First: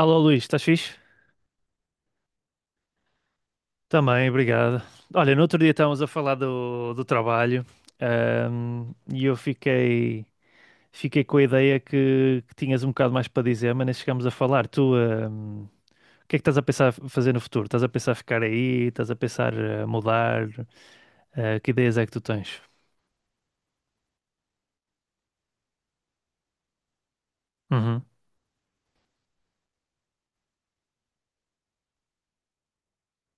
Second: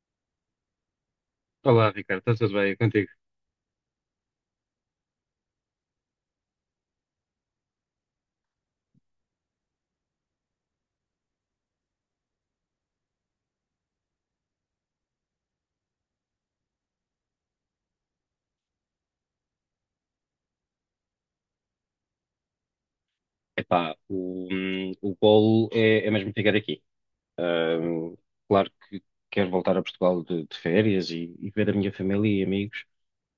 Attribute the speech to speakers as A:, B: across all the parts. A: Alô Luís, estás fixe?
B: Olá, Ricardo, está tudo bem contigo?
A: Também, obrigado. Olha, no outro dia estávamos a falar do trabalho, e eu fiquei, fiquei com a ideia que tinhas um bocado mais para dizer, mas nem chegámos a falar. Tu, o que é que estás a pensar fazer no futuro? Estás a pensar ficar aí? Estás a pensar mudar? Que ideias é que tu tens?
B: Epá, o golo é mesmo ficar aqui.
A: Uhum,
B: Hum, Claro que quero voltar a Portugal de férias e ver a minha família e amigos,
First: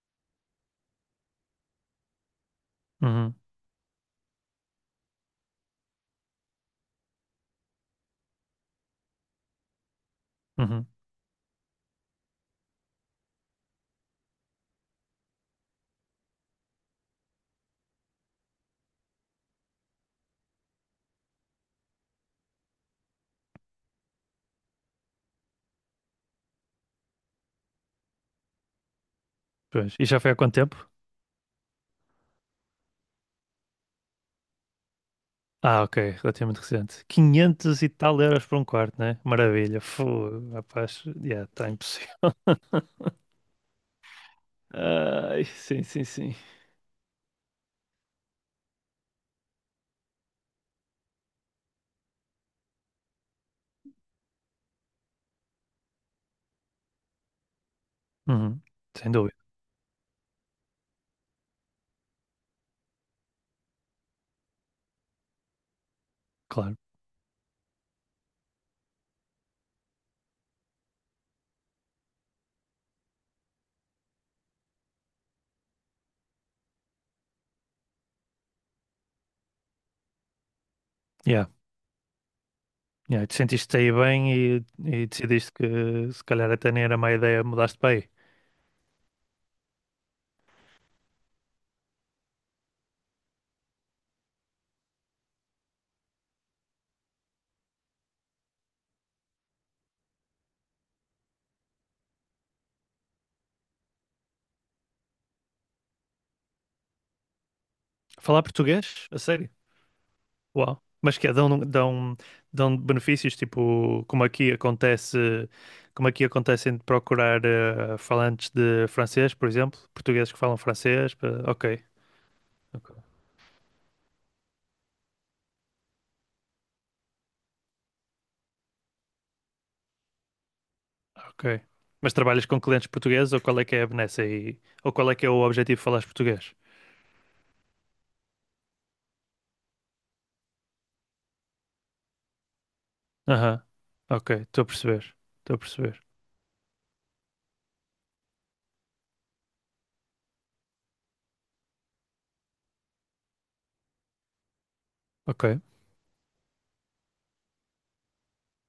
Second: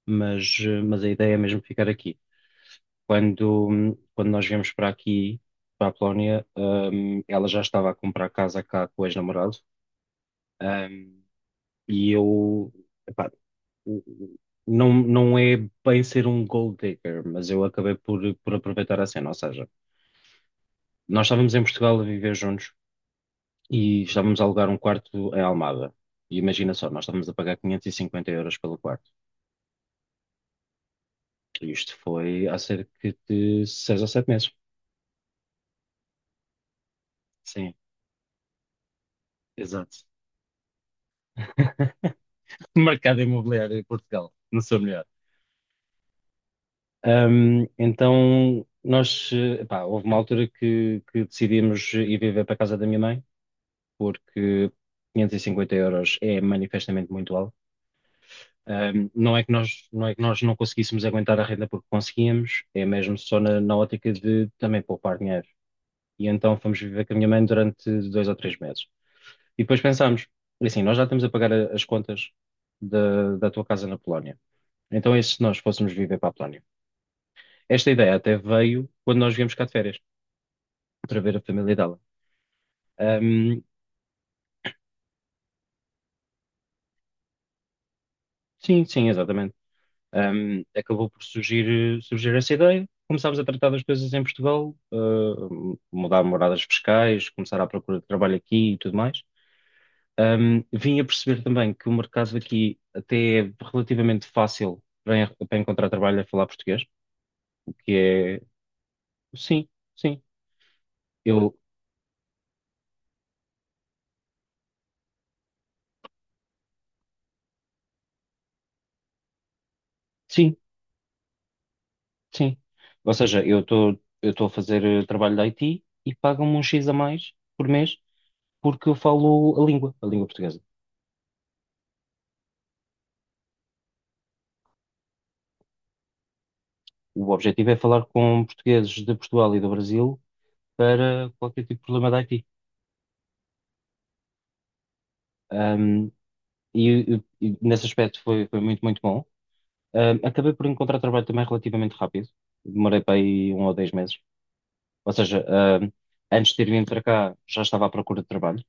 B: mas a ideia é mesmo ficar aqui.
A: uhum,
B: Quando nós viemos para aqui, para a Polónia, ela já estava a comprar casa cá com o ex-namorado.
A: uhum.
B: hum, e eu, epá, o- o- não, não é bem ser um gold digger, mas eu acabei por aproveitar a cena, ou seja. Nós estávamos em Portugal a viver juntos e estávamos a alugar um quarto em Almada. E imagina só, nós estávamos a pagar 550 euros pelo quarto.
A: Pois. E já foi há quanto tempo?
B: E isto foi há cerca de 6 ou 7 meses.
A: Ah, ok, relativamente recente.
B: Sim,
A: Quinhentos e tal euros por um quarto, né? Maravilha.
B: exato.
A: Fogo, rapaz, yeah, está impossível.
B: Mercado imobiliário em Portugal, não sou melhor.
A: Ai, sim, sim, sim.
B: Então, nós, pá, houve uma altura que decidimos ir viver para a casa da minha mãe, porque 550 euros é manifestamente muito alto.
A: Uhum. Sem dúvida,
B: Não é que nós não conseguíssemos aguentar a renda porque conseguíamos, é mesmo só na ótica de também poupar dinheiro. E então
A: claro.
B: fomos viver com a minha mãe durante 2 ou 3 meses. E depois pensámos, assim, nós já estamos a pagar as contas da tua casa na Polónia. Então é se nós fôssemos viver para a Polónia. Esta ideia até veio quando nós viemos cá de férias, para ver a
A: Yeah.
B: família dela.
A: Yeah. E tu
B: Um,
A: sentiste aí bem e decidiste que se calhar até nem era má ideia mudaste para aí.
B: sim, sim, exatamente. Acabou por surgir essa ideia. Começámos a tratar das coisas em Portugal, mudar moradas fiscais, começar à procura de trabalho aqui e tudo mais. Vim a perceber também que o mercado aqui até é relativamente fácil para, para encontrar trabalho a falar português, o que é.
A: Falar português? A sério?
B: Sim, sim,
A: Uau. Mas que é,
B: eu
A: dão, dão, dão benefícios, tipo, como aqui acontece de procurar falantes de francês, por exemplo, portugueses que
B: sim,
A: falam francês. Ok,
B: sim.
A: ok.
B: Ou seja, eu estou a fazer trabalho de IT e pagam-me um X a mais por mês porque eu falo a língua portuguesa.
A: Ok. Mas trabalhas com clientes portugueses ou qual é que é a benesse aí? Ou qual é que é o objetivo de falares português?
B: O objetivo é falar com portugueses de Portugal e do Brasil para qualquer tipo de problema da IT.
A: Aham. Ok, estou a perceber. Estou a perceber.
B: Um, e nesse aspecto foi muito, muito bom. Acabei por encontrar trabalho também relativamente rápido. Demorei para aí 1 ou 10 meses. Ou seja,
A: Ok,
B: um, antes de ter vindo para cá já estava à procura de trabalho,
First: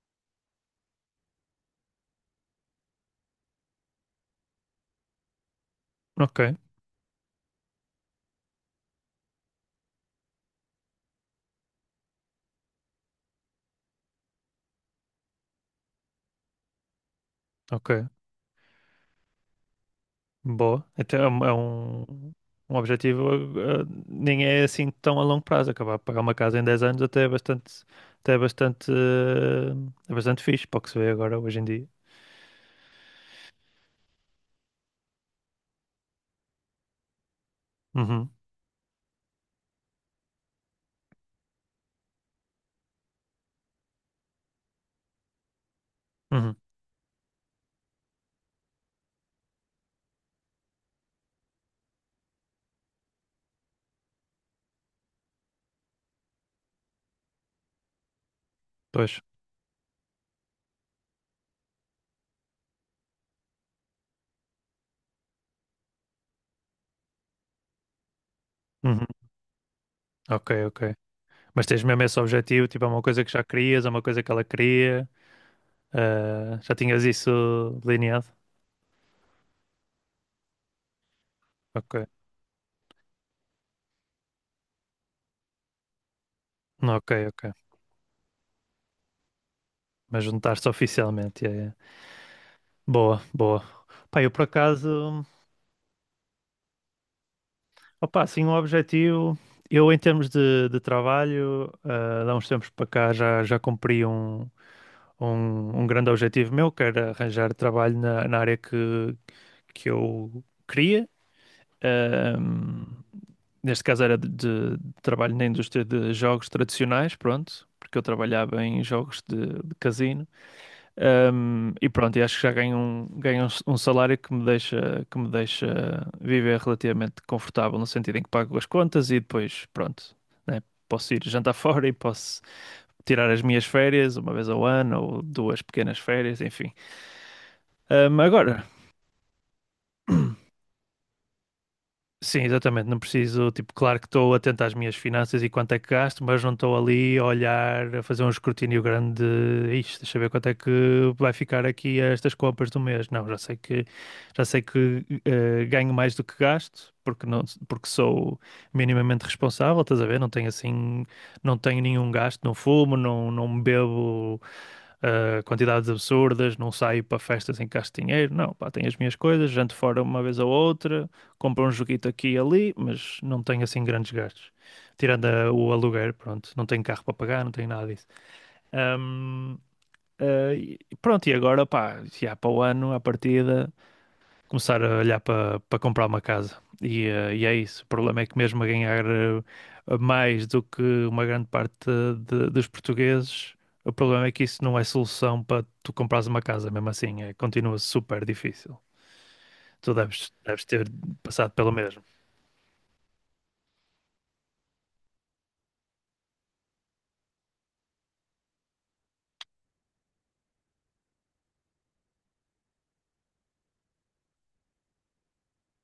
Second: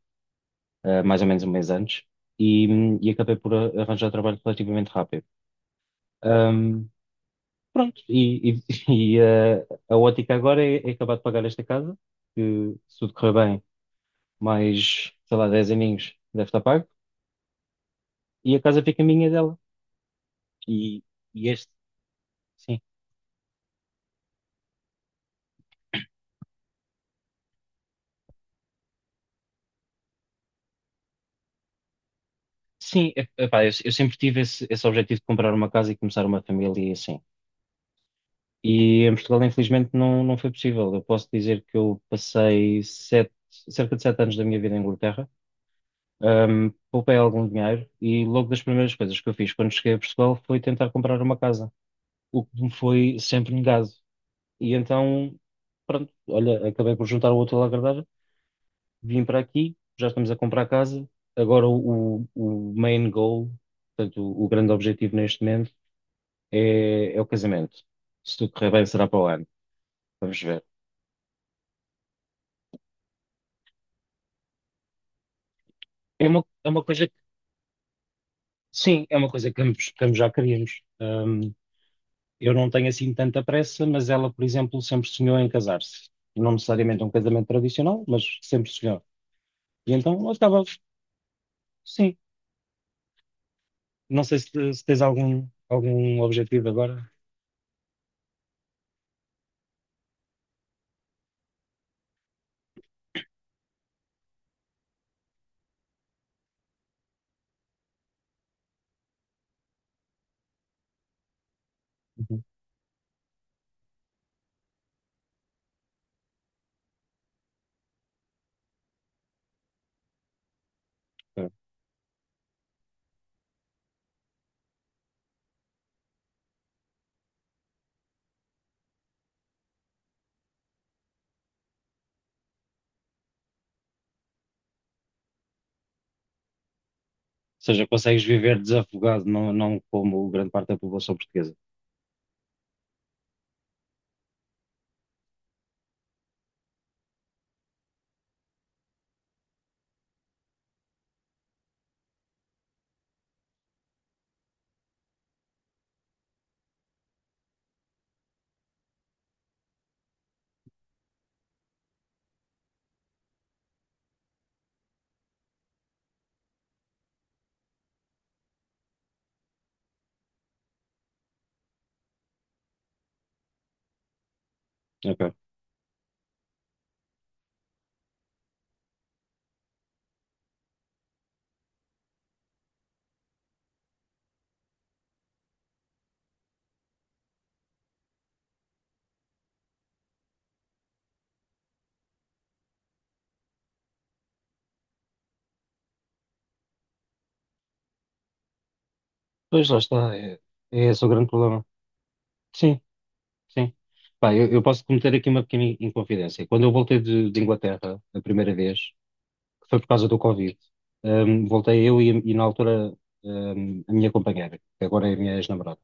B: mais ou menos um mês antes, e, e acabei por arranjar trabalho relativamente rápido.
A: ok,
B: Um, pronto, a ótica agora é acabar de pagar esta casa, que se tudo correr bem mais, sei lá, 10 aninhos, deve estar pago,
A: ok.
B: e a casa fica minha e dela.
A: Boa.
B: E,
A: Até é
B: e
A: é
B: este,
A: um um
B: sim.
A: objetivo, nem é assim tão a longo prazo. Acabar de pagar uma casa em 10 anos até é bastante, é bastante fixe para o que se vê agora, hoje em dia.
B: Sim, epá, eu sempre tive esse objetivo de comprar uma casa e começar uma família e assim.
A: Uhum,
B: E em Portugal, infelizmente, não, não foi possível. Eu posso dizer que eu passei 7, cerca de 7 anos da minha vida em Inglaterra.
A: uhum,
B: Poupei algum dinheiro e logo das primeiras coisas que eu fiz quando cheguei a Portugal foi tentar comprar uma casa, o que me foi sempre negado. E então, pronto, olha, acabei por juntar o útil ao agradável,
A: pois.
B: vim para aqui, já estamos a comprar casa. Agora o main goal, portanto, o grande objetivo neste momento é o casamento. Se tudo correr bem,
A: Uhum.
B: será para o ano. Vamos
A: Ok,
B: ver.
A: ok. Mas tens mesmo esse objetivo, tipo, é uma coisa que já querias, é uma coisa que ela queria,
B: É uma, é
A: já
B: uma
A: tinhas
B: coisa que,
A: isso delineado?
B: sim, é uma coisa que ambos já queríamos.
A: Ok,
B: Eu não tenho assim tanta pressa, mas ela, por exemplo, sempre sonhou em casar-se. Não necessariamente um
A: ok,
B: casamento
A: ok.
B: tradicional, mas sempre sonhou. E então eu.
A: Mas juntar-se oficialmente, yeah, yeah.
B: Sim.
A: Boa, boa. Pá,
B: Não
A: eu
B: sei
A: por
B: se tens
A: acaso,
B: algum objetivo agora.
A: opá, assim, um objetivo, eu em termos de trabalho, há uns tempos para cá já, já cumpri um grande objetivo meu, que era arranjar trabalho na área que eu queria.
B: Uhum.
A: Ahm, neste caso era de trabalho na indústria de jogos tradicionais, pronto, porque eu trabalhava em jogos de casino. Um, e pronto, e acho que já ganho um salário que que me deixa viver relativamente confortável, no sentido em que pago as contas e depois, pronto, né, posso ir jantar fora e posso tirar as minhas férias uma vez ao ano ou duas pequenas férias, enfim.
B: Seja,
A: Um,
B: consegues viver
A: agora.
B: desafogado, não, não como grande parte da população portuguesa.
A: Sim, exatamente. Não preciso, tipo, claro que estou atento às minhas finanças e quanto é que gasto, mas não estou ali a olhar, a fazer um escrutínio grande. Isto, deixa eu ver quanto é que vai ficar aqui estas compras do mês. Não, já sei que ganho mais do que gasto, porque não, porque sou minimamente responsável, estás a ver? Não tenho nenhum gasto, não fumo, não bebo quantidades absurdas, não saio para festas em que gasto dinheiro, não, pá, tenho as minhas coisas, janto fora uma vez ou outra, compro um joguito aqui e ali, mas não tenho assim grandes gastos. Tirando
B: Ok.
A: o aluguer, pronto, não tenho carro para pagar, não tenho nada disso. Ahm, pronto, e agora, pá, se há para o ano, à partida começar a olhar para comprar uma casa. E, e é isso. O problema é que mesmo a ganhar mais do que uma grande parte dos portugueses, o problema é que isso não é solução para tu comprares uma casa, mesmo assim. É, continua super difícil.
B: Pois lá
A: Tu
B: está, é,
A: deves
B: é
A: ter
B: esse o grande
A: passado
B: problema.
A: pelo mesmo.
B: Sim, sim. Pá, eu posso cometer aqui uma pequena inconfidência. Quando eu voltei de Inglaterra a primeira vez, que foi por causa do Covid, voltei eu e na altura, a minha companheira, que agora é a minha ex-namorada.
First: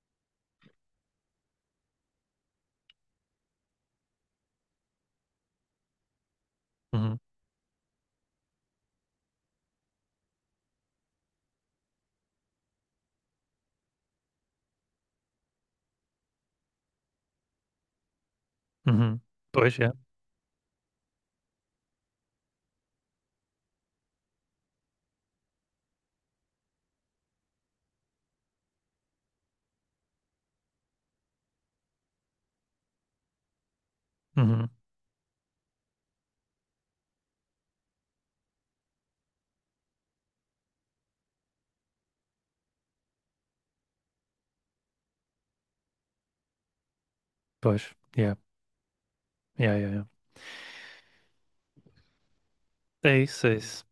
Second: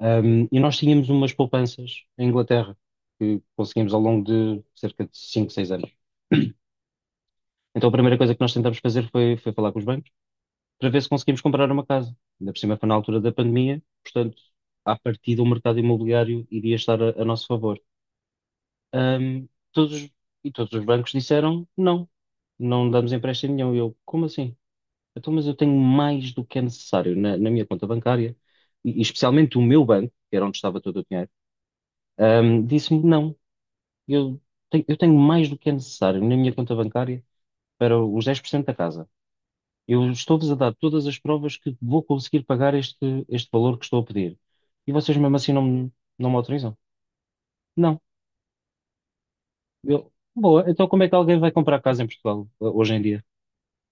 B: E nós tínhamos umas poupanças em Inglaterra que conseguimos ao longo de cerca de 5 6 anos.
A: Uhum,
B: Então a primeira coisa que nós tentámos fazer foi falar com os bancos para ver se conseguimos comprar uma casa. Ainda por cima foi na altura da pandemia, portanto, à partida o mercado imobiliário iria estar a nosso favor.
A: uhum.
B: Ahm,
A: Pois, é.
B: todos, os- e todos os bancos disseram não, não damos empréstimo nenhum. E eu, como assim? Então, mas eu tenho mais do que é necessário na minha conta bancária, e especialmente o meu banco, que era onde estava todo o dinheiro, disse-me não, eu
A: Uhum.
B: eu tenho mais do que é necessário na minha conta bancária para os 10% da casa. Eu estou-vos a dar todas as provas que vou conseguir pagar este valor que estou a pedir. E vocês mesmo assim não, não me autorizam?
A: Pois,
B: Não.
A: yeah. Yeah, yeah, yeah.
B: Eu, boa, então como é que alguém vai comprar casa em Portugal hoje em
A: É
B: dia?
A: isso, é isso.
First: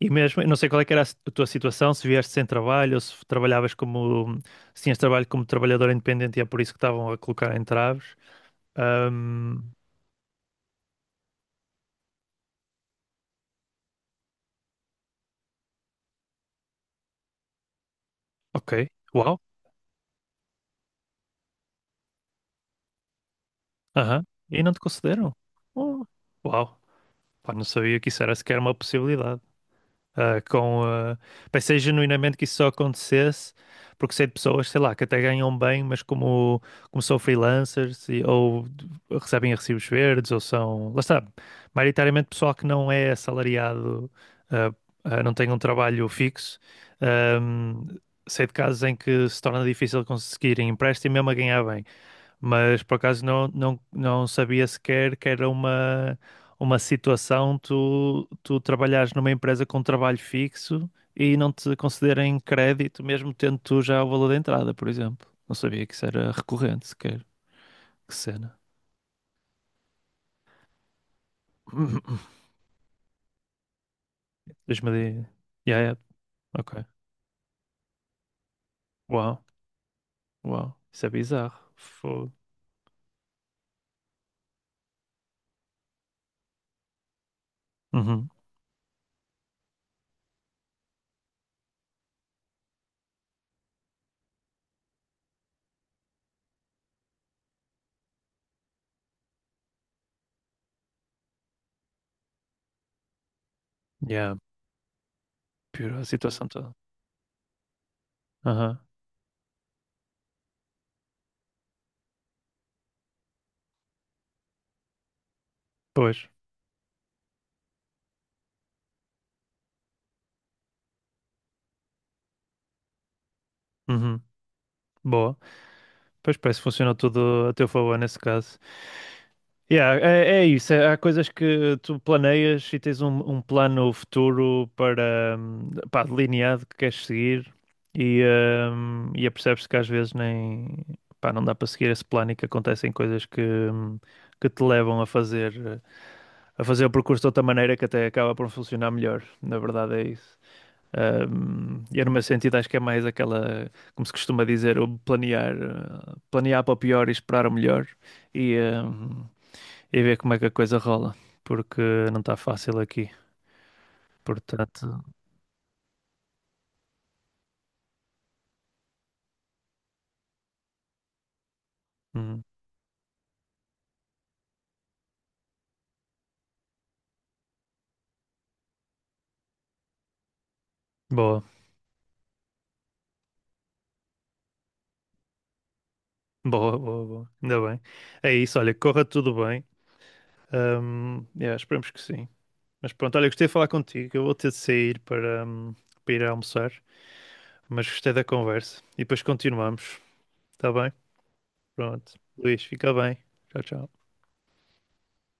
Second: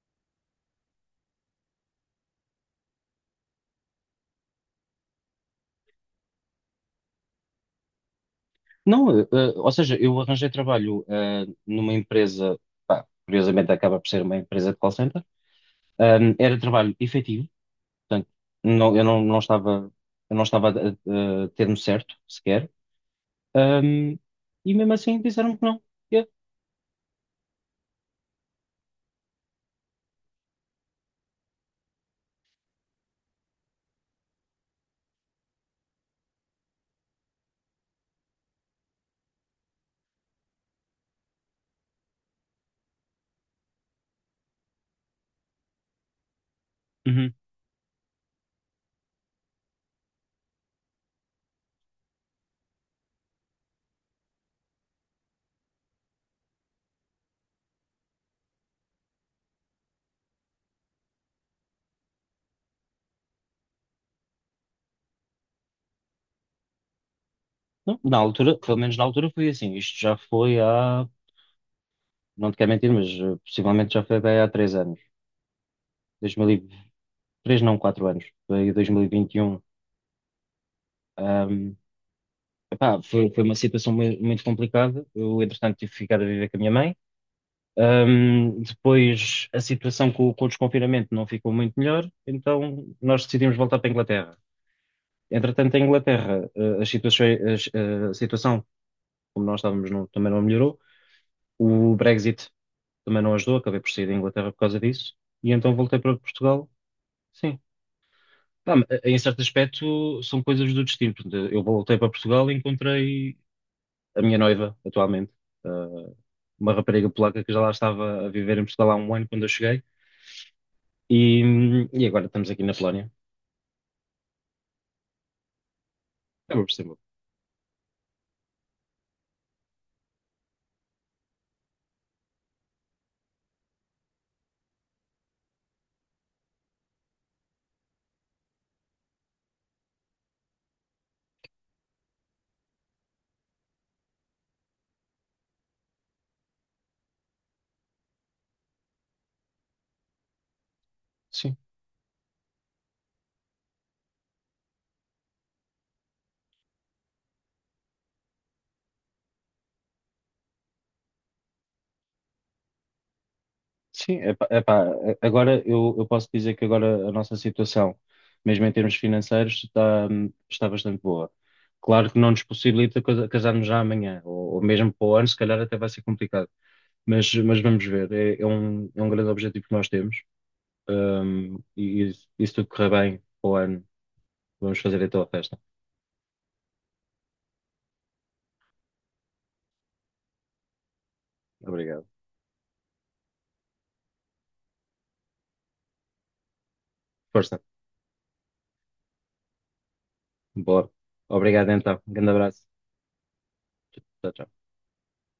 A: E mesmo, eu não sei qual é que era a tua situação, se vieste sem trabalho ou se trabalhavas como, se tinhas trabalho como trabalhador independente e é por isso que estavam a colocar entraves.
B: Não,
A: Ahm,
B: ou seja, eu arranjei trabalho numa empresa, pá, curiosamente acaba por ser uma empresa de call center. Era trabalho efetivo, portanto,
A: ok,
B: não, eu não, não
A: uau,
B: estava, eu não estava a ter-me certo sequer. Ahm,
A: aham, e não
B: e
A: te
B: mesmo assim
A: concederam?
B: disseram que não.
A: Oh,
B: Eu.
A: uau, pá, não sabia que isso era sequer uma possibilidade. Ah, com, ah, pensei genuinamente que isso só acontecesse porque sei de pessoas, sei lá, que até ganham bem, mas como, como são freelancers recebem recibos verdes ou são, lá está, maioritariamente pessoal que não é assalariado, ah, ah, não tem um trabalho fixo. Ahm, sei de casos em que se torna difícil conseguir empréstimo mesmo a ganhar bem. Mas por acaso não sabia sequer que era uma situação tu trabalhares numa empresa com trabalho fixo e não te concederem crédito, mesmo tendo tu já o valor da entrada, por exemplo. Não sabia que isso era recorrente sequer.
B: Não,
A: Que
B: na altura,
A: cena.
B: pelo menos na altura foi assim. Isto já foi há, não te quero mentir, mas possivelmente já foi bem há três
A: Deixa-me
B: anos.
A: de... Yeah, yeah. Ok.
B: 2003, não, 4 anos. Foi
A: Uau,
B: 2021.
A: uau. Isso é bizarro.
B: Ahm,
A: Fogo.
B: Epá, foi uma situação muito complicada. Eu, entretanto, tive que ficar a viver com a minha mãe.
A: Uhum.
B: Depois, a situação com o desconfinamento não ficou muito melhor, então nós decidimos voltar para a Inglaterra. Entretanto, em Inglaterra, as situações- as- eh, a situação, como nós estávamos, também não melhorou. O Brexit também não ajudou, acabei por sair da
A: Yeah.
B: Inglaterra por causa disso, e então
A: Pior
B: voltei
A: a
B: para
A: situação
B: Portugal.
A: toda.
B: Sim. Pá,
A: Aham.
B: em certo aspecto, são coisas do destino. Portanto, eu voltei para Portugal e encontrei a minha noiva, atualmente, eh,
A: Pois.
B: uma rapariga polaca que já lá estava a viver em Portugal há um ano quando eu cheguei, e agora estamos aqui na Polónia.
A: Uhum. Boa. Pois parece
B: Acaba
A: que
B: por ser
A: funcionou
B: bom.
A: tudo a teu favor nesse caso. Yeah, é, é isso, é- há coisas que tu planeias e tens um plano futuro para, pá, delineado que queres seguir e, e apercebes-te que às vezes nem, pá, não dá para seguir esse plano e que acontecem coisas que te levam a fazer o percurso de outra maneira que até acaba por funcionar melhor, na verdade é isso.
B: Sim.
A: E no meu sentido acho que é mais aquela, como se costuma dizer, o planear, planear para o pior e esperar o melhor. E, hum, e ver como é que a coisa rola, porque não está fácil aqui.
B: Sim, epá,
A: Portanto,
B: agora eu posso dizer que agora a nossa situação, mesmo em termos financeiros, está, está bastante boa. Claro que não nos
A: hum,
B: possibilita casarmos já amanhã, ou mesmo para o ano, se calhar até vai ser complicado. Mas vamos ver, é um grande objetivo que nós temos.
A: boa,
B: Hum, e, e se tudo correr bem para o ano, vamos fazer então a festa.
A: boa, boa, boa. Ainda bem. É isso, olha, corra tudo bem. Yeah, esperemos que
B: Obrigado.
A: sim. Mas pronto, olha, gostei de falar contigo. Eu vou ter de sair para, para ir almoçar,
B: Força,
A: mas gostei da conversa. E depois continuamos, está
B: bora.
A: bem?
B: Obrigado então.
A: Pronto.
B: Grande abraço.
A: Luís, fica bem. Tchau, tchau.
B: Tchau, tchau.